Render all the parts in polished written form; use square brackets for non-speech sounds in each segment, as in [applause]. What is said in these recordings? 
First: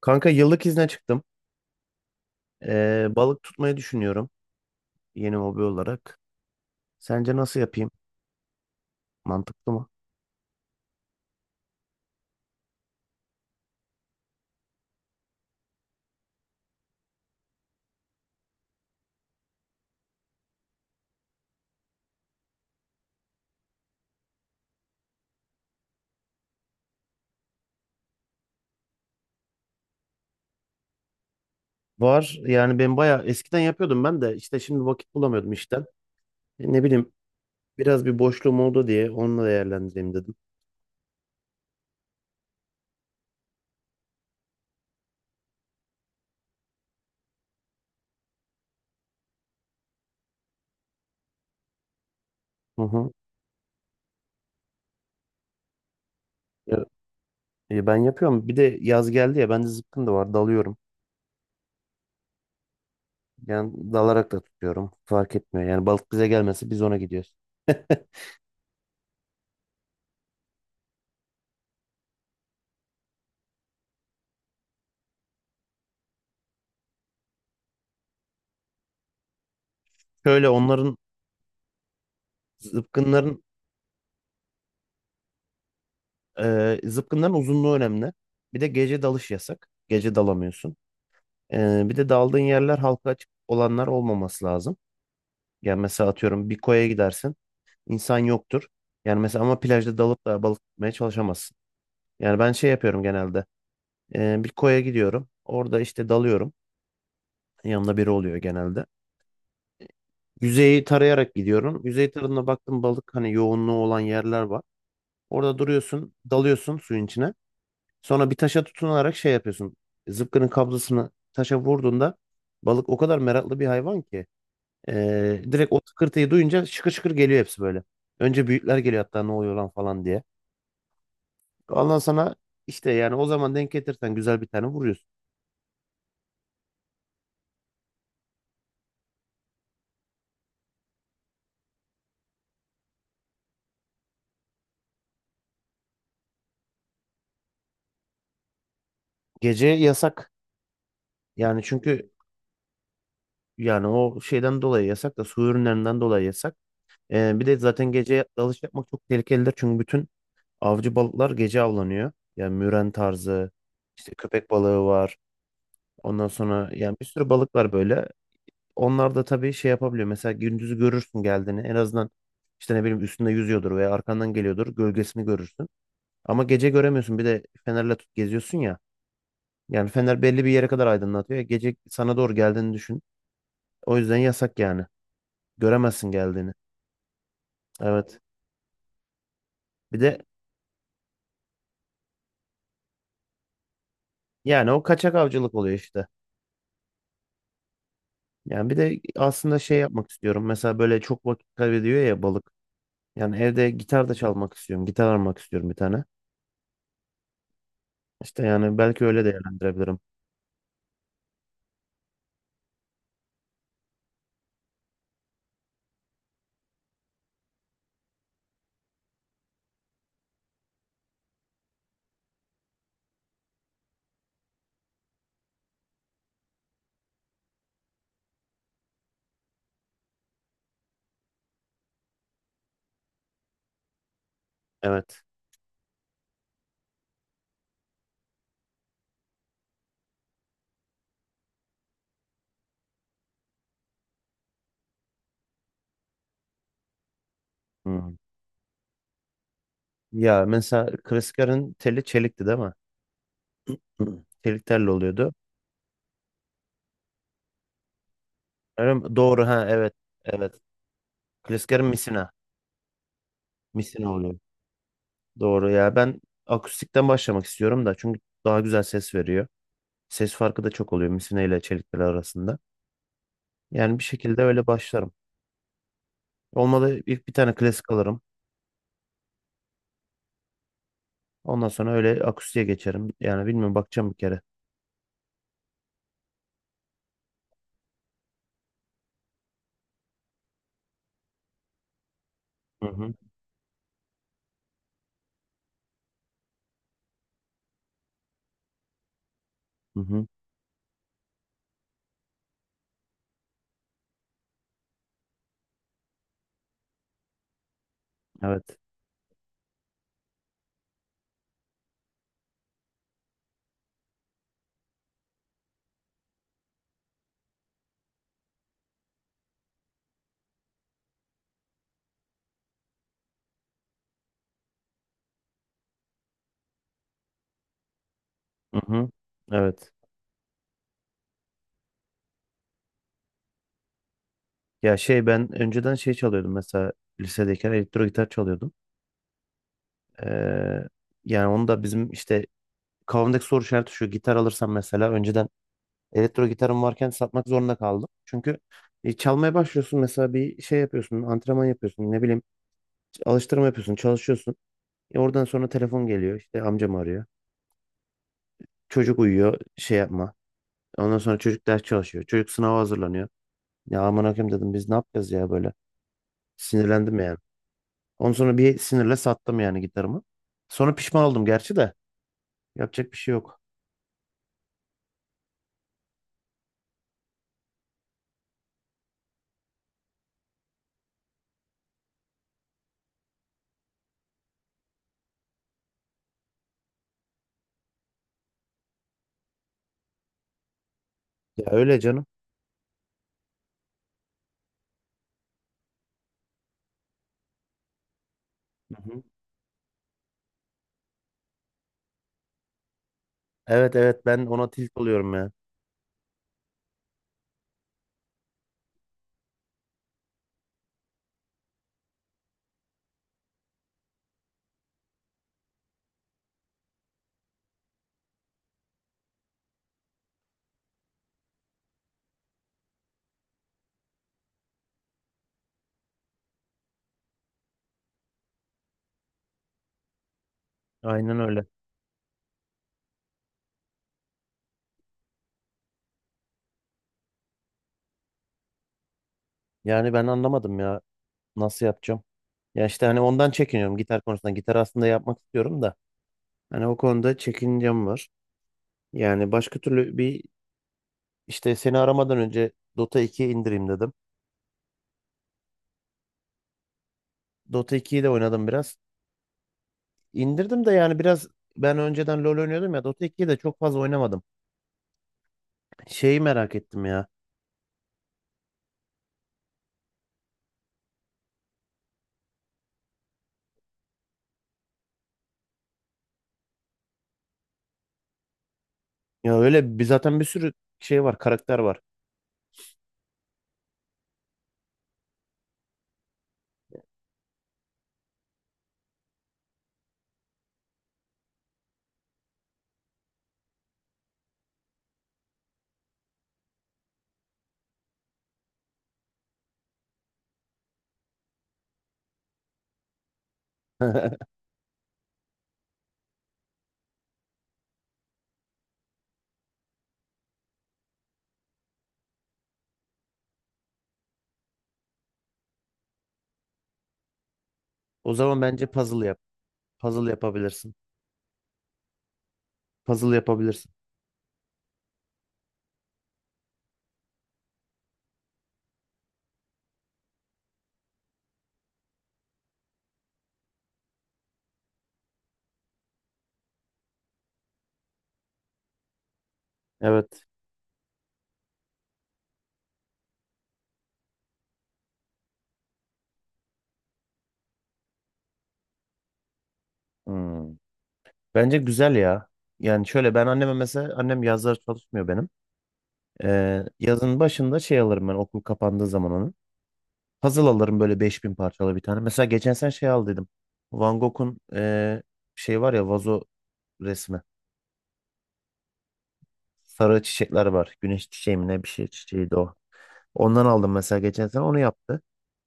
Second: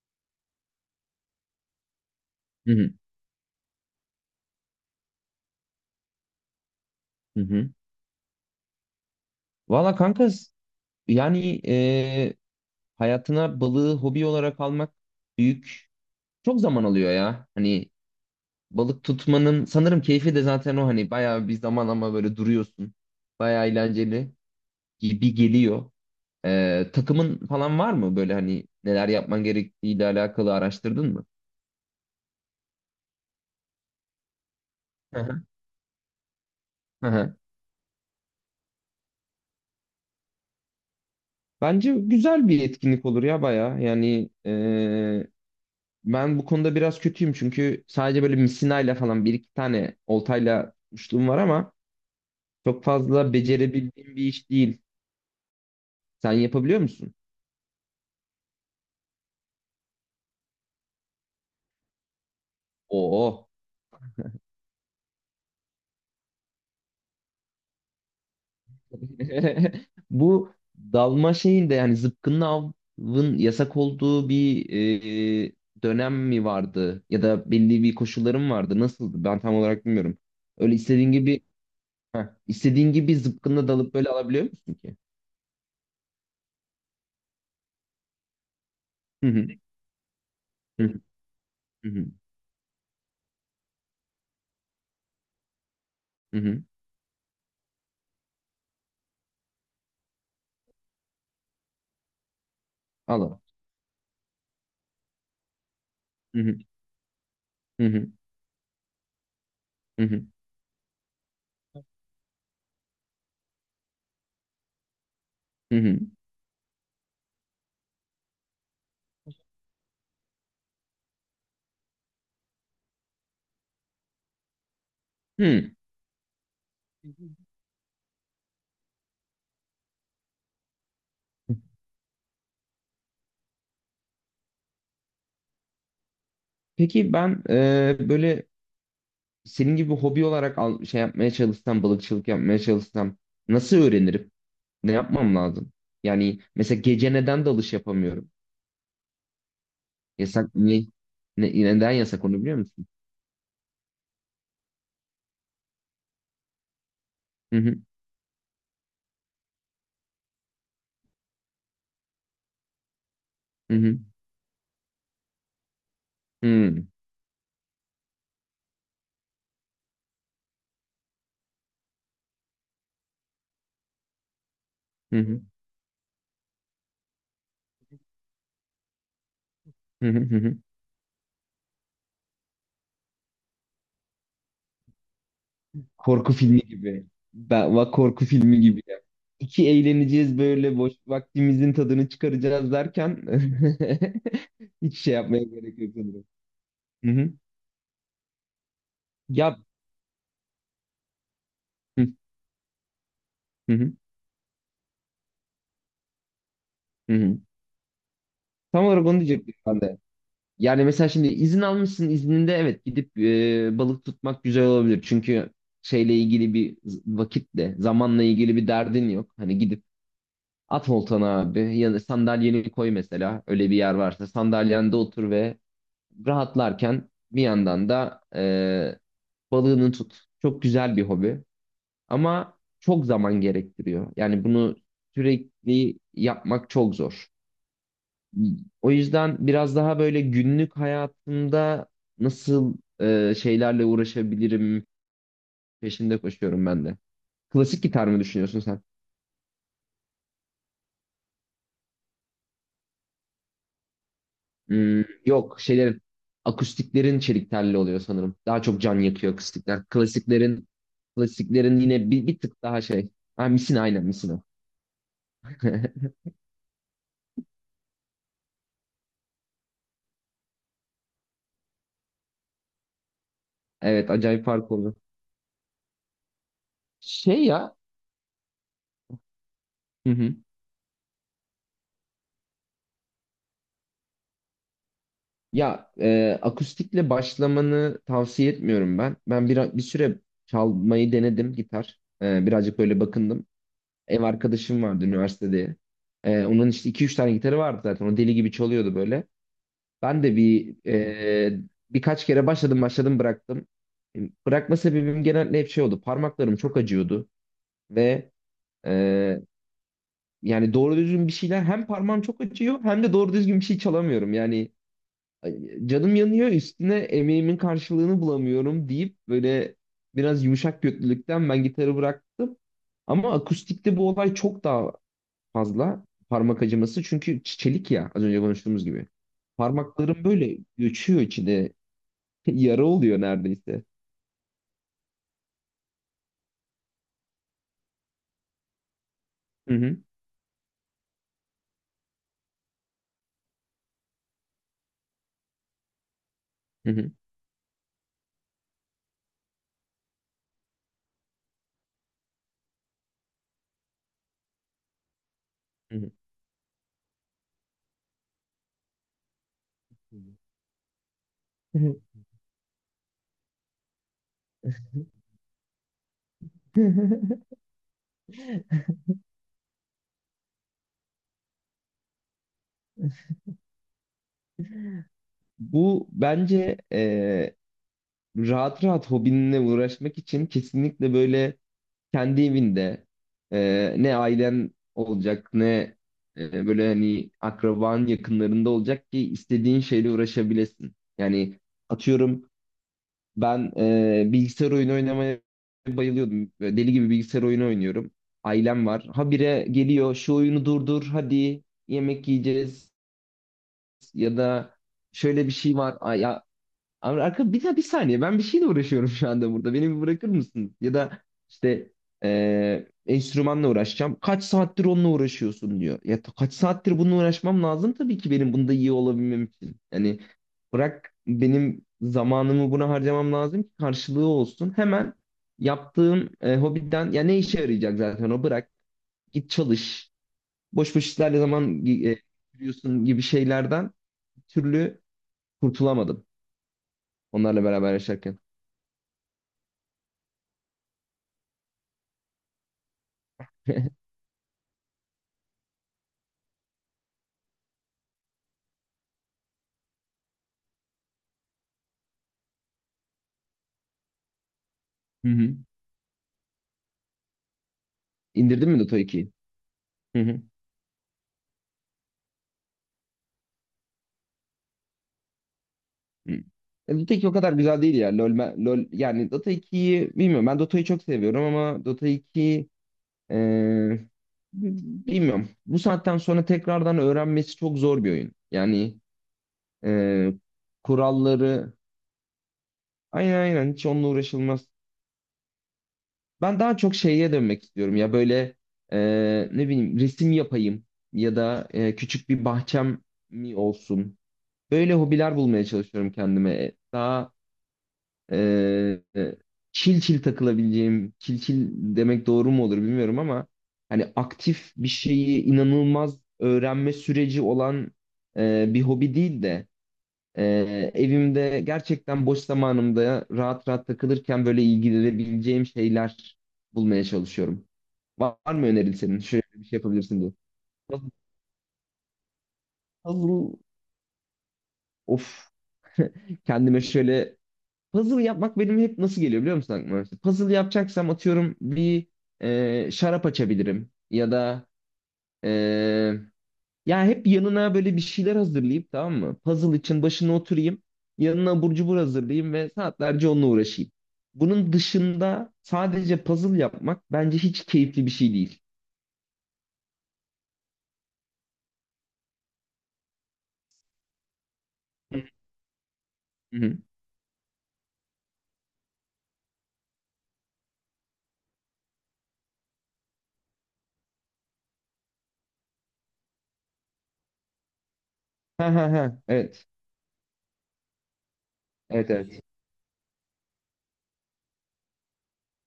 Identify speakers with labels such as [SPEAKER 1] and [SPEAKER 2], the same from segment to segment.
[SPEAKER 1] Kanka yıllık izne çıktım.
[SPEAKER 2] Hı hı.
[SPEAKER 1] Balık tutmayı düşünüyorum yeni hobi olarak. Sence
[SPEAKER 2] Hı
[SPEAKER 1] nasıl
[SPEAKER 2] hı.
[SPEAKER 1] yapayım? Mantıklı mı?
[SPEAKER 2] Valla kanka yani, hayatına balığı hobi olarak almak büyük çok zaman alıyor ya. Hani balık tutmanın sanırım keyfi de zaten o, hani bayağı bir zaman ama böyle duruyorsun. Bayağı eğlenceli gibi geliyor. Takımın falan var mı böyle, hani neler yapman gerektiğiyle alakalı araştırdın mı?
[SPEAKER 1] Var yani ben bayağı eskiden yapıyordum ben de işte şimdi vakit
[SPEAKER 2] Hı hı.
[SPEAKER 1] bulamıyordum işten. Ne
[SPEAKER 2] Hı
[SPEAKER 1] bileyim
[SPEAKER 2] hı.
[SPEAKER 1] biraz bir boşluğum oldu diye onunla değerlendireyim dedim.
[SPEAKER 2] Bence güzel bir etkinlik olur ya bayağı. Yani, ben bu konuda biraz kötüyüm çünkü sadece böyle misinayla falan bir iki tane oltayla tutmuşluğum var ama
[SPEAKER 1] Hı
[SPEAKER 2] çok
[SPEAKER 1] hı.
[SPEAKER 2] fazla becerebildiğim bir iş değil. Sen yapabiliyor
[SPEAKER 1] Ya,
[SPEAKER 2] musun?
[SPEAKER 1] ben yapıyorum. Bir de yaz geldi ya bende zıpkın da var dalıyorum.
[SPEAKER 2] Oo.
[SPEAKER 1] Yani dalarak da tutuyorum. Fark etmiyor. Yani balık bize gelmesi biz ona gidiyoruz.
[SPEAKER 2] [laughs] Bu dalma şeyinde, yani zıpkınlı avın yasak olduğu bir dönem mi vardı? Ya da belli bir koşullarım vardı. Nasıldı? Ben tam olarak bilmiyorum.
[SPEAKER 1] [laughs] Şöyle
[SPEAKER 2] Öyle
[SPEAKER 1] onların
[SPEAKER 2] istediğin gibi heh, istediğin gibi
[SPEAKER 1] zıpkınların
[SPEAKER 2] zıpkınla dalıp böyle alabiliyor musun ki?
[SPEAKER 1] Zıpkınların uzunluğu önemli. Bir de gece
[SPEAKER 2] Hı
[SPEAKER 1] dalış
[SPEAKER 2] hı.
[SPEAKER 1] yasak. Gece dalamıyorsun.
[SPEAKER 2] Hı hı. Hı
[SPEAKER 1] Bir
[SPEAKER 2] hı.
[SPEAKER 1] de daldığın yerler halka açık olanlar olmaması lazım. Yani mesela
[SPEAKER 2] Hı
[SPEAKER 1] atıyorum bir
[SPEAKER 2] hı.
[SPEAKER 1] koya gidersin. İnsan yoktur. Yani mesela ama plajda dalıp da balık tutmaya çalışamazsın. Yani ben şey yapıyorum
[SPEAKER 2] Al al.
[SPEAKER 1] genelde. Bir koya gidiyorum. Orada işte
[SPEAKER 2] Hı
[SPEAKER 1] dalıyorum.
[SPEAKER 2] hı. Hı
[SPEAKER 1] Yanımda
[SPEAKER 2] hı.
[SPEAKER 1] biri oluyor genelde.
[SPEAKER 2] Hı hı.
[SPEAKER 1] Yüzeyi tarayarak gidiyorum. Yüzey tarafına baktım balık hani yoğunluğu olan yerler var. Orada
[SPEAKER 2] Hı hı.
[SPEAKER 1] duruyorsun, dalıyorsun suyun içine. Sonra bir taşa tutunarak şey yapıyorsun. Zıpkının kablosunu taşa vurduğunda balık o kadar meraklı bir hayvan ki
[SPEAKER 2] Hı.
[SPEAKER 1] direkt o tıkırtıyı duyunca şıkır şıkır geliyor hepsi böyle. Önce büyükler geliyor hatta ne oluyor lan falan diye. Ondan sana işte yani o zaman denk getirsen güzel bir tane vuruyorsun.
[SPEAKER 2] Peki, ben böyle senin gibi hobi olarak şey yapmaya çalışsam, balıkçılık yapmaya çalışsam nasıl öğrenirim? Ne yapmam lazım? Yani mesela gece neden dalış yapamıyorum?
[SPEAKER 1] Gece yasak.
[SPEAKER 2] Yasak ne,
[SPEAKER 1] Yani
[SPEAKER 2] neden
[SPEAKER 1] çünkü
[SPEAKER 2] yasak, onu biliyor musun?
[SPEAKER 1] Yani o şeyden dolayı yasak da su ürünlerinden dolayı yasak. Bir de
[SPEAKER 2] Hı hı
[SPEAKER 1] zaten gece dalış yapmak çok tehlikelidir. Çünkü bütün avcı balıklar gece avlanıyor. Yani müren tarzı,
[SPEAKER 2] hı hı
[SPEAKER 1] işte köpek balığı var. Ondan sonra
[SPEAKER 2] hı
[SPEAKER 1] yani bir sürü balık var böyle. Onlar da tabii şey yapabiliyor. Mesela gündüzü görürsün geldiğini. En azından işte ne bileyim üstünde yüzüyordur veya arkandan geliyordur. Gölgesini
[SPEAKER 2] hı
[SPEAKER 1] görürsün. Ama gece göremiyorsun. Bir de fenerle tut geziyorsun ya. Yani
[SPEAKER 2] hı hı
[SPEAKER 1] fener
[SPEAKER 2] hı. hı
[SPEAKER 1] belli bir
[SPEAKER 2] hı.
[SPEAKER 1] yere kadar aydınlatıyor. Gece sana doğru geldiğini düşün. O yüzden yasak yani. Göremezsin
[SPEAKER 2] Korku
[SPEAKER 1] geldiğini.
[SPEAKER 2] filmi gibi. Ben, bak,
[SPEAKER 1] Evet.
[SPEAKER 2] korku filmi gibi ya. İki
[SPEAKER 1] Bir de
[SPEAKER 2] eğleneceğiz böyle, boş vaktimizin tadını çıkaracağız derken
[SPEAKER 1] yani o
[SPEAKER 2] [laughs] hiç
[SPEAKER 1] kaçak
[SPEAKER 2] şey yapmaya
[SPEAKER 1] avcılık oluyor
[SPEAKER 2] gerek yok
[SPEAKER 1] işte.
[SPEAKER 2] sanırım.
[SPEAKER 1] Yani bir de aslında
[SPEAKER 2] Ya,
[SPEAKER 1] şey yapmak istiyorum. Mesela böyle çok vakit kaybediyor
[SPEAKER 2] hı
[SPEAKER 1] ya balık. Yani evde
[SPEAKER 2] hı hı.
[SPEAKER 1] gitar da çalmak istiyorum. Gitar almak istiyorum bir tane.
[SPEAKER 2] Hı hı.
[SPEAKER 1] İşte yani
[SPEAKER 2] Tam
[SPEAKER 1] belki
[SPEAKER 2] olarak onu
[SPEAKER 1] öyle
[SPEAKER 2] diyecektim ben
[SPEAKER 1] değerlendirebilirim.
[SPEAKER 2] de. Yani mesela şimdi izin almışsın, izninde, evet, gidip balık tutmak güzel olabilir. Çünkü şeyle ilgili bir vakitle, zamanla ilgili bir derdin yok. Hani gidip at oltana abi, ya da sandalyeni koy, mesela öyle bir yer varsa sandalyende otur ve rahatlarken bir yandan da balığını tut. Çok güzel bir hobi ama çok zaman gerektiriyor. Yani bunu
[SPEAKER 1] Evet.
[SPEAKER 2] sürekli yapmak çok zor. O yüzden biraz daha böyle günlük hayatımda nasıl şeylerle uğraşabilirim peşinde koşuyorum ben de. Klasik gitar
[SPEAKER 1] Hmm.
[SPEAKER 2] mı düşünüyorsun sen?
[SPEAKER 1] Ya mesela Criscar'ın teli çelikti değil mi? Hı. Çelik telli
[SPEAKER 2] Hmm,
[SPEAKER 1] oluyordu.
[SPEAKER 2] yok akustiklerin çelik telli oluyor sanırım. Daha çok
[SPEAKER 1] Öyle
[SPEAKER 2] can
[SPEAKER 1] mi?
[SPEAKER 2] yakıyor
[SPEAKER 1] Doğru ha
[SPEAKER 2] akustikler.
[SPEAKER 1] evet. Evet.
[SPEAKER 2] Klasiklerin
[SPEAKER 1] Criscar'ın
[SPEAKER 2] yine bir,
[SPEAKER 1] misina.
[SPEAKER 2] bir tık daha şey. Ha, misina, aynen
[SPEAKER 1] Misina oluyor.
[SPEAKER 2] misina.
[SPEAKER 1] Doğru ya ben
[SPEAKER 2] [laughs]
[SPEAKER 1] akustikten başlamak istiyorum da çünkü daha güzel ses veriyor. Ses farkı da çok oluyor misina ile çelik tel arasında. Yani bir
[SPEAKER 2] Evet,
[SPEAKER 1] şekilde
[SPEAKER 2] acayip
[SPEAKER 1] öyle
[SPEAKER 2] fark oluyor.
[SPEAKER 1] başlarım. Olmadı ilk bir
[SPEAKER 2] Şey
[SPEAKER 1] tane
[SPEAKER 2] ya.
[SPEAKER 1] klasik alırım.
[SPEAKER 2] Hı hı.
[SPEAKER 1] Ondan sonra öyle akustiğe geçerim. Yani bilmiyorum bakacağım bir kere.
[SPEAKER 2] Ya, akustikle başlamanı tavsiye etmiyorum ben. Ben bir süre çalmayı denedim gitar. Birazcık
[SPEAKER 1] Hı
[SPEAKER 2] böyle
[SPEAKER 1] hı.
[SPEAKER 2] bakındım. Ev arkadaşım vardı üniversitede. Onun işte iki üç tane gitarı vardı zaten. O deli gibi çalıyordu böyle.
[SPEAKER 1] Hı
[SPEAKER 2] Ben
[SPEAKER 1] hı.
[SPEAKER 2] de birkaç kere başladım bıraktım. E, Bırakma sebebim genelde hep şey oldu. Parmaklarım çok acıyordu ve
[SPEAKER 1] Evet.
[SPEAKER 2] e, yani doğru düzgün bir şeyler, hem parmağım çok acıyor hem de doğru düzgün bir şey çalamıyorum. Yani, ay, canım yanıyor, üstüne emeğimin karşılığını bulamıyorum deyip böyle biraz yumuşak götlülükten ben gitarı bıraktım. Ama akustikte bu olay çok daha fazla parmak acıması, çünkü çelik ya, az önce
[SPEAKER 1] Hı
[SPEAKER 2] konuştuğumuz gibi.
[SPEAKER 1] hı. Evet.
[SPEAKER 2] Parmaklarım böyle göçüyor içinde, [laughs] yara oluyor neredeyse.
[SPEAKER 1] Ya şey ben önceden şey çalıyordum mesela lisedeyken elektro gitar çalıyordum.
[SPEAKER 2] Hı hı,
[SPEAKER 1] Ee, Yani onu da bizim işte kafamdaki soru işareti şu gitar alırsam mesela önceden elektro gitarım
[SPEAKER 2] hı
[SPEAKER 1] varken
[SPEAKER 2] hı,
[SPEAKER 1] satmak zorunda kaldım. Çünkü çalmaya başlıyorsun mesela bir şey yapıyorsun antrenman yapıyorsun ne bileyim alıştırma yapıyorsun çalışıyorsun. Oradan sonra telefon
[SPEAKER 2] hı
[SPEAKER 1] geliyor işte amcam arıyor. Çocuk uyuyor şey yapma. Ondan sonra çocuk ders
[SPEAKER 2] hı.
[SPEAKER 1] çalışıyor. Çocuk sınava hazırlanıyor. Ya aman hakim dedim biz ne yapacağız ya böyle. Sinirlendim yani.
[SPEAKER 2] [laughs]
[SPEAKER 1] Ondan sonra bir sinirle sattım yani gitarımı. Sonra pişman oldum gerçi de. Yapacak bir şey yok.
[SPEAKER 2] Bu bence, rahat rahat hobinle uğraşmak için kesinlikle böyle kendi evinde, ne ailen olacak ne böyle hani akraban yakınlarında olacak ki istediğin şeyle uğraşabilesin. Yani
[SPEAKER 1] Ya öyle canım.
[SPEAKER 2] atıyorum, ben bilgisayar oyunu oynamaya bayılıyordum. Böyle deli gibi bilgisayar oyunu oynuyorum. Ailem
[SPEAKER 1] Hı
[SPEAKER 2] var.
[SPEAKER 1] hı.
[SPEAKER 2] Habire geliyor, şu oyunu durdur, hadi yemek yiyeceğiz,
[SPEAKER 1] Evet, evet,
[SPEAKER 2] ya
[SPEAKER 1] ben ona
[SPEAKER 2] da
[SPEAKER 1] tilt oluyorum
[SPEAKER 2] şöyle
[SPEAKER 1] ya.
[SPEAKER 2] bir şey var. Ay, ya, abi, bir saniye, ben bir şeyle uğraşıyorum şu anda burada. Beni bir bırakır mısın? Ya da işte, enstrümanla uğraşacağım. Kaç saattir onunla uğraşıyorsun diyor. Ya, kaç saattir bununla uğraşmam lazım tabii ki benim bunda iyi olabilmem için. Yani bırak, benim zamanımı buna harcamam lazım ki karşılığı olsun. Hemen yaptığım hobiden ya ne işe yarayacak zaten, o bırak. Git çalış. Boş boş işlerle
[SPEAKER 1] Aynen öyle.
[SPEAKER 2] zaman geçiriyorsun gibi şeylerden bir türlü kurtulamadım, onlarla beraber yaşarken.
[SPEAKER 1] Yani ben anlamadım ya nasıl yapacağım. Ya işte hani ondan
[SPEAKER 2] [laughs]
[SPEAKER 1] çekiniyorum gitar konusunda. Gitar aslında yapmak istiyorum da. Hani o konuda çekincem var. Yani başka türlü bir işte seni aramadan önce Dota 2'yi indireyim dedim.
[SPEAKER 2] Hı hı.
[SPEAKER 1] Dota 2'yi de oynadım
[SPEAKER 2] İndirdin mi
[SPEAKER 1] biraz.
[SPEAKER 2] Dota 2'yi? Hı hı.
[SPEAKER 1] İndirdim de yani biraz ben önceden LoL oynuyordum ya Dota 2'yi de çok fazla oynamadım.
[SPEAKER 2] Hı.
[SPEAKER 1] Şeyi merak ettim
[SPEAKER 2] Dota
[SPEAKER 1] ya.
[SPEAKER 2] 2 o kadar güzel değil ya. LoL yani, Dota 2'yi bilmiyorum. Ben Dota'yı çok seviyorum ama Dota 2, e, bilmiyorum. Bu saatten sonra tekrardan öğrenmesi çok zor bir oyun. Yani
[SPEAKER 1] Ya öyle bir
[SPEAKER 2] e,
[SPEAKER 1] zaten bir sürü şey var,
[SPEAKER 2] kuralları,
[SPEAKER 1] karakter var.
[SPEAKER 2] aynen aynen, hiç onunla uğraşılmaz. Ben daha çok şeye dönmek istiyorum ya, böyle e, ne bileyim, resim yapayım ya da küçük bir bahçem mi olsun. Böyle hobiler bulmaya çalışıyorum kendime. Daha Ee, çil çil takılabileceğim, çil çil demek doğru mu olur bilmiyorum ama hani
[SPEAKER 1] [laughs]
[SPEAKER 2] aktif bir şeyi inanılmaz öğrenme süreci olan bir hobi değil de, e, evimde gerçekten boş zamanımda rahat rahat takılırken böyle ilgilenebileceğim şeyler bulmaya çalışıyorum.
[SPEAKER 1] O
[SPEAKER 2] Var, var
[SPEAKER 1] zaman
[SPEAKER 2] mı
[SPEAKER 1] bence
[SPEAKER 2] önerin senin?
[SPEAKER 1] puzzle yap.
[SPEAKER 2] Şöyle bir şey yapabilirsin
[SPEAKER 1] Puzzle
[SPEAKER 2] diye.
[SPEAKER 1] yapabilirsin.
[SPEAKER 2] Puzzle,
[SPEAKER 1] Puzzle
[SPEAKER 2] puzzle-
[SPEAKER 1] yapabilirsin.
[SPEAKER 2] of. [laughs] Kendime şöyle, puzzle yapmak benim hep nasıl geliyor biliyor musun aklıma? İşte, puzzle yapacaksam atıyorum bir şarap açabilirim ya da e, ya hep yanına böyle bir şeyler hazırlayıp, tamam mı? Puzzle için başına
[SPEAKER 1] Evet.
[SPEAKER 2] oturayım. Yanına abur cubur hazırlayayım ve saatlerce onunla uğraşayım. Bunun dışında sadece puzzle yapmak bence hiç keyifli bir şey değil.
[SPEAKER 1] Hmm. Bence güzel ya. Yani şöyle ben anneme mesela annem yazları çalışmıyor benim.
[SPEAKER 2] Hı hı.
[SPEAKER 1] Yazın başında şey alırım ben okul kapandığı zaman onu. Puzzle alırım böyle 5.000 parçalı bir tane. Mesela geçen sen şey al dedim. Van Gogh'un şey var ya vazo resmi.
[SPEAKER 2] Ha ha ha. Evet.
[SPEAKER 1] Sarı çiçekler var. Güneş çiçeği mi ne bir şey
[SPEAKER 2] Evet evet.
[SPEAKER 1] çiçeğiydi o. Ondan aldım mesela geçen sene onu yaptı.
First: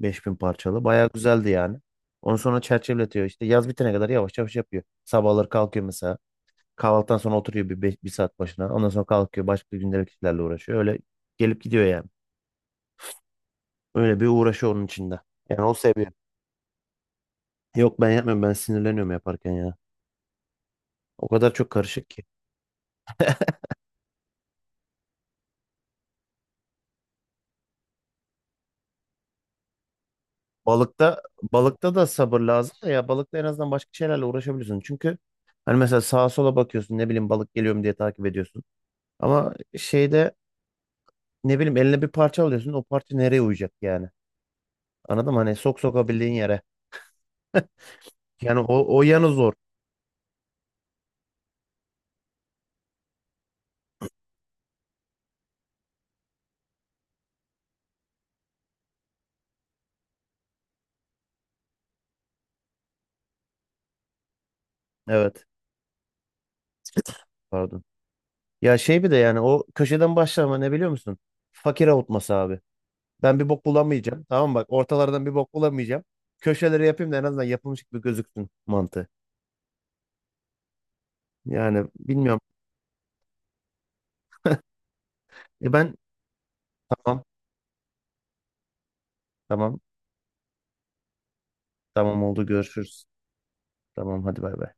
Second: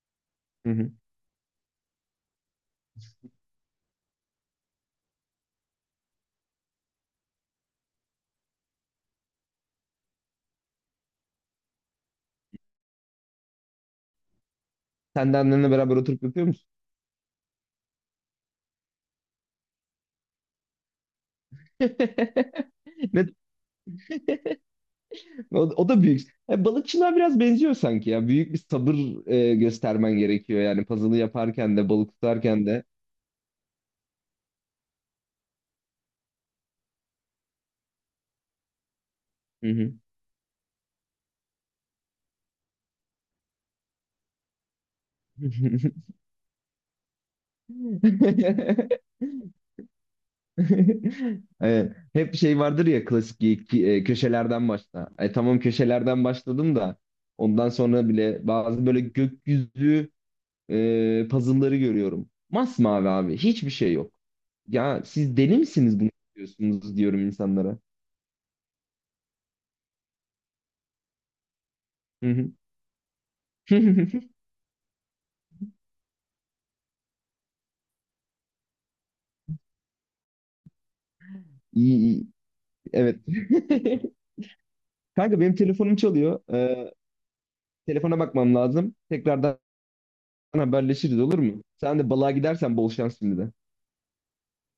[SPEAKER 1] 5.000
[SPEAKER 2] Hı
[SPEAKER 1] parçalı.
[SPEAKER 2] hı.
[SPEAKER 1] Bayağı güzeldi yani. Onu sonra çerçeveletiyor işte. Yaz bitene kadar yavaş yavaş yapıyor. Sabahları kalkıyor mesela. Kahvaltıdan sonra oturuyor bir, bir saat başına. Ondan sonra kalkıyor. Başka gündelik işlerle uğraşıyor. Öyle gelip gidiyor yani. Öyle bir uğraşı onun içinde.
[SPEAKER 2] Sen de
[SPEAKER 1] Yani
[SPEAKER 2] annenle
[SPEAKER 1] o
[SPEAKER 2] beraber
[SPEAKER 1] seviyor.
[SPEAKER 2] oturup yapıyor musun?
[SPEAKER 1] Yok ben yapmıyorum. Ben sinirleniyorum yaparken ya. O kadar çok karışık ki.
[SPEAKER 2] [laughs] Ne, o, o da büyük. Balıkçılığa biraz benziyor sanki ya. Büyük bir sabır göstermen gerekiyor yani puzzle'ı
[SPEAKER 1] Balıkta
[SPEAKER 2] yaparken de
[SPEAKER 1] Balıkta da
[SPEAKER 2] balık
[SPEAKER 1] sabır
[SPEAKER 2] tutarken
[SPEAKER 1] lazım
[SPEAKER 2] de.
[SPEAKER 1] da ya balıkta en azından başka şeylerle uğraşabiliyorsun. Çünkü hani mesela sağa sola bakıyorsun ne bileyim balık geliyor mu diye takip ediyorsun. Ama
[SPEAKER 2] Hı hı.
[SPEAKER 1] şeyde ne bileyim eline bir parça alıyorsun o parça nereye uyacak yani? Anladın mı? Hani sok
[SPEAKER 2] [laughs]
[SPEAKER 1] sokabildiğin yere. Yani o yanı zor.
[SPEAKER 2] Evet. Hep şey vardır ya klasik, köşelerden başla. Tamam, köşelerden başladım da ondan sonra bile bazı böyle gökyüzü puzzle'ları görüyorum. Masmavi abi, hiçbir şey yok. Ya, siz
[SPEAKER 1] Evet.
[SPEAKER 2] deli misiniz bunu diyorsunuz diyorum insanlara.
[SPEAKER 1] Pardon. Ya şey bir de yani o köşeden başlama ne biliyor musun? Fakir
[SPEAKER 2] Hı
[SPEAKER 1] avutması
[SPEAKER 2] hı.
[SPEAKER 1] abi. Ben bir bok bulamayacağım.
[SPEAKER 2] [laughs]
[SPEAKER 1] Tamam mı? Bak ortalardan bir bok bulamayacağım. Köşeleri yapayım da en azından yapılmış gibi gözüksün mantığı. Yani
[SPEAKER 2] İyi, iyi.
[SPEAKER 1] bilmiyorum.
[SPEAKER 2] Evet. [laughs] Kanka benim
[SPEAKER 1] E ben
[SPEAKER 2] telefonum çalıyor. Ee,
[SPEAKER 1] tamam,
[SPEAKER 2] telefona bakmam lazım. Tekrardan
[SPEAKER 1] tamam,
[SPEAKER 2] haberleşiriz olur mu? Sen de
[SPEAKER 1] tamam,
[SPEAKER 2] balığa
[SPEAKER 1] oldu
[SPEAKER 2] gidersen bol
[SPEAKER 1] görüşürüz.
[SPEAKER 2] şans şimdi de.
[SPEAKER 1] Tamam hadi bay bay.